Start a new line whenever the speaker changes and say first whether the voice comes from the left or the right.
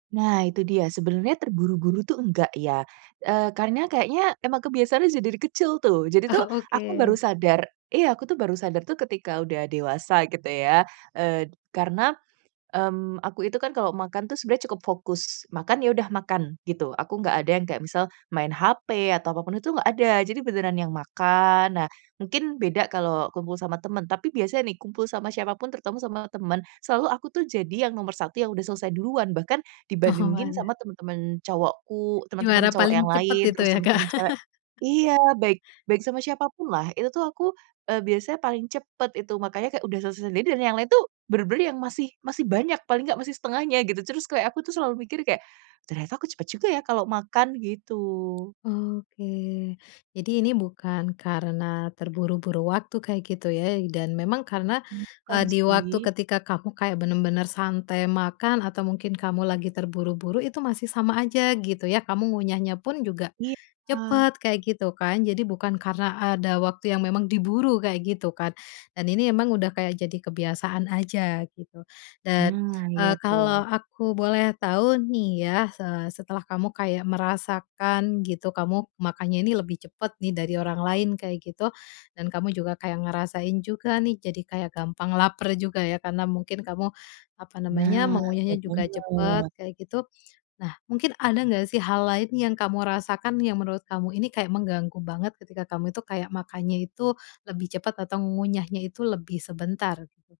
right: Nah, itu dia. Sebenarnya terburu-buru tuh enggak, ya. Eee, karena kayaknya, emang kebiasaan aja dari kecil tuh. Jadi tuh,
left: Ah,
right: aku baru
left: oke.
right: sadar iya, aku tuh baru sadar tuh, ketika udah dewasa, gitu ya. Eee, karena, mmm, aku itu kan, kalau makan tuh, sebenarnya cukup fokus. Makan, ya udah makan, gitu. Aku nggak ada yang kayak misal, main HP atau apapun itu, nggak ada. Jadi beneran yang makan. Nah, mungkin beda kalau kumpul sama temen. Tapi biasanya nih, kumpul sama siapapun, terutama sama temen. Selalu aku tuh, jadi yang nomor satu, yang udah selesai duluan. Bahkan
left: Oh,
right: dibandingin
left: waduh.
right: sama teman-teman cowokku,
left: Juara
right: teman-teman cowok
left: paling
right: yang
left: cepet
right: lain,
left: itu
right: terus
left: ya, Kak?
right: teman-teman cewek iya. Baik baik sama siapapun lah. Itu tuh aku, eee, biasanya paling cepet, itu. Makannya kayak udah selesai sendiri. Dan yang lain tuh, bener-bener yang masih masih banyak. Paling enggak masih setengahnya, gitu. Terus, kayak aku tuh selalu mikir, kayak, "Ternyata aku cepet juga, ya, kalau makan," gitu.
left: Oh, oke. Jadi ini bukan karena terburu-buru waktu kayak gitu, ya. Dan memang karena,
right: Bukan,
left: eee, di waktu
right: sih.
left: ketika kamu kayak bener-bener santai makan, atau mungkin kamu lagi terburu-buru. Itu masih sama aja, gitu, ya. Kamu ngunyahnya pun juga
right: Iya.
left: cepet kayak gitu, kan. Jadi bukan karena ada waktu yang memang diburu, kayak gitu, kan. Dan ini emang udah kayak jadi kebiasaan aja, gitu. Dan,
right: Nah, iya
left: eee,
right: tuh.
left: kalau aku boleh tahu nih, ya. Eee, setelah kamu kayak merasakan, gitu, kamu makanya ini lebih cepet nih, dari orang lain kayak gitu. Dan kamu juga kayak ngerasain juga nih, jadi kayak gampang laper juga, ya, karena mungkin kamu, apa namanya,
right: Nah. Ya,
left: mengunyahnya juga cepet,
right: bener.
left: kayak gitu. Nah, mungkin ada nggak sih, hal lain yang kamu rasakan, yang menurut kamu ini kayak mengganggu banget ketika kamu itu kayak makannya itu, lebih cepat atau mengunyahnya itu lebih sebentar?